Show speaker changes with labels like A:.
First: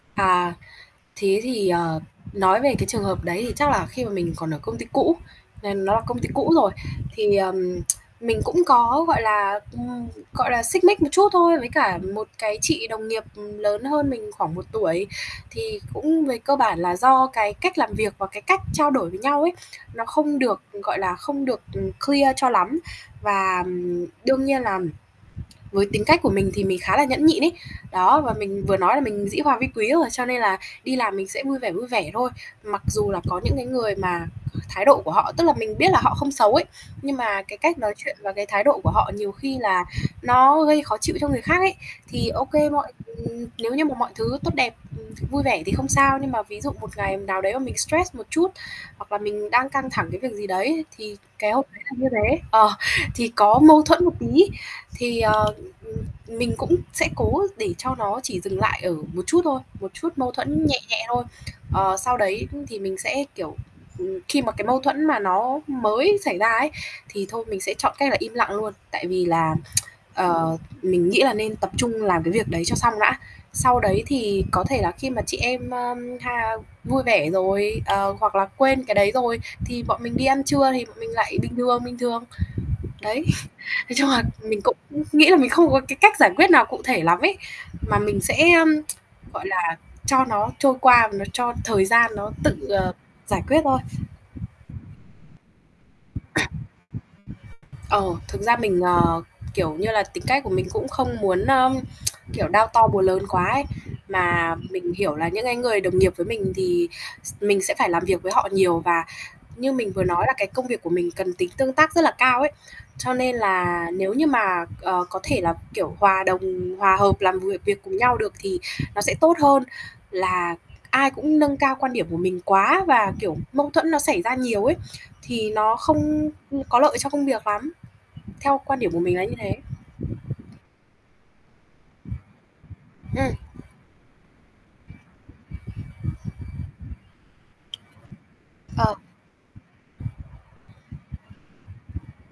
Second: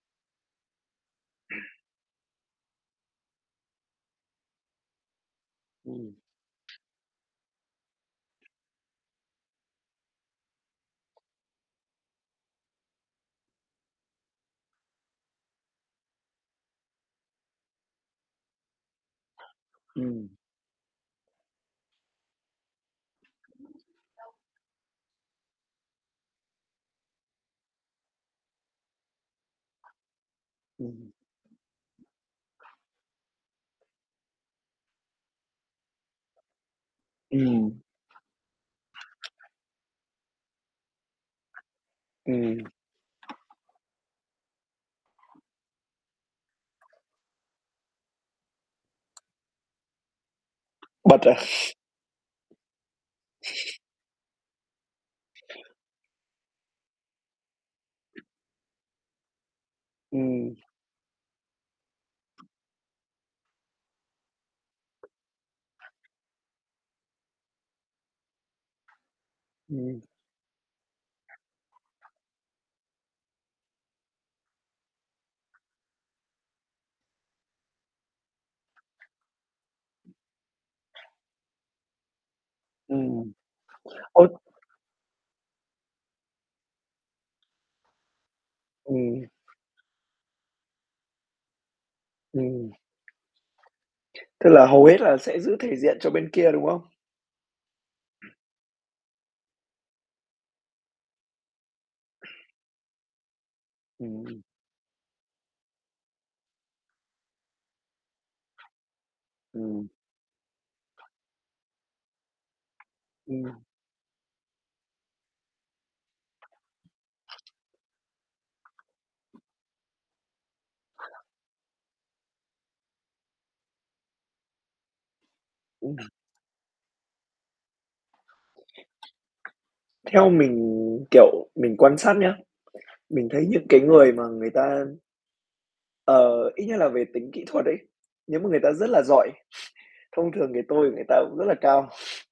A: À, thế thì, ờ, nói về cái trường hợp đấy thì chắc là khi mà mình còn ở công ty cũ, n nó là
B: Ừm.
A: công ty cũ rồi thì, ờ, mình cũng có, gọi là, ừm, gọi là, xích mích một chút thôi với cả một cái chị đồng nghiệp lớn hơn mình khoảng 1 tuổi. Thì cũng về cơ bản là do cái cách làm việc và cái cách trao đổi với nhau ấy nó
B: Ừm.
A: không được, gọi là, không được, ừm, clear cho lắm. Và, ừm,
B: [unintelligible]
A: đương nhiên là với tính cách của mình thì mình khá là nhẫn nhịn ấy. Đó, và mình vừa nói là mình dĩ hòa vi quý rồi, cho nên là đi
B: Ừm.
A: làm mình sẽ vui vẻ, vui vẻ thôi. Mặc dù là có những cái người mà thái độ của họ tức là mình biết là họ không xấu ấy, nhưng mà cái
B: Ừm.
A: cách nói chuyện và cái thái độ của họ nhiều khi là nó gây khó chịu cho người khác ấy. Thì, ô
B: Ừm.
A: kê, mọi ừm, nếu như mà mọi thứ tốt đẹp, ừm, vui vẻ thì không sao, nhưng mà ví dụ một ngày nào đấy mình stress một chút, hoặc là mình đang căng thẳng cái việc gì đấy ấy, thì
B: Bật à?
A: cái hôm đấy là như thế. Ờ, thì có mâu thuẫn một tí thì, ờ, ừm, mình cũng sẽ cố để cho nó chỉ dừng lại ở một chút thôi, một chút mâu
B: Ừm.
A: thuẫn nhẹ nhẹ thôi. Ờ, sau đấy thì mình sẽ, kiểu, ừm, khi mà cái mâu thuẫn mà nó mới xảy ra ấy, thì thôi mình sẽ chọn cách là im lặng luôn, tại vì là,
B: Ừm.
A: ờ, mình nghĩ là nên tập trung làm cái việc đấy cho xong đã. Sau đấy thì có thể là khi mà chị em, ơ, ha, vui vẻ rồi, ờ, hoặc là quên cái đấy rồi thì bọn mình đi ăn trưa thì bọn mình lại bình thường, bình thường. Đấy.
B: Ừm.
A: Nói chung là
B: Ơ
A: mình cũng nghĩ là mình không có cái cách giải quyết nào cụ thể lắm ấy, mà mình sẽ, a,
B: Ừm.
A: gọi là, cho nó trôi qua và nó cho thời gian nó tự,
B: Ừm.
A: ờ, giải quyết thôi.
B: Tức là hầu hết là sẽ giữ thể diện cho bên kia, đúng không?
A: Ờ, thực ra mình, ờ, kiểu như là, tính cách của mình cũng không muốn, ơ, kiểu, đao to bùa lớn quá ấy.
B: Ừm, ừm.
A: Mà mình hiểu là những cái người đồng nghiệp với mình thì s mình sẽ phải làm việc với họ nhiều, và như
B: Ừm.
A: mình vừa nói là cái công việc của mình cần tính tương tác rất là cao ấy, cho nên
B: Ừm.
A: là nếu như mà, ờ, có thể là, kiểu, hòa đồng, hòa hợp làm việc việc cùng nhau được thì nó sẽ tốt hơn là ai cũng nâng cao quan điểm của mình quá, và, kiểu, mâu thuẫn nó xảy ra nhiều ấy. Thì nó
B: Ừm.
A: không, ưm, có lợi cho công việc lắm, theo quan điểm của mình là như thế.
B: Theo mình, kiểu, mình quan
A: Ừm.
B: sát nhá, mình thấy những cái người mà người ta ờ, ít nhất là về tính kỹ thuật ấy, nếu mà người ta rất
A: Ờ.
B: là giỏi, thông thường cái tôi của người ta cũng rất là cao.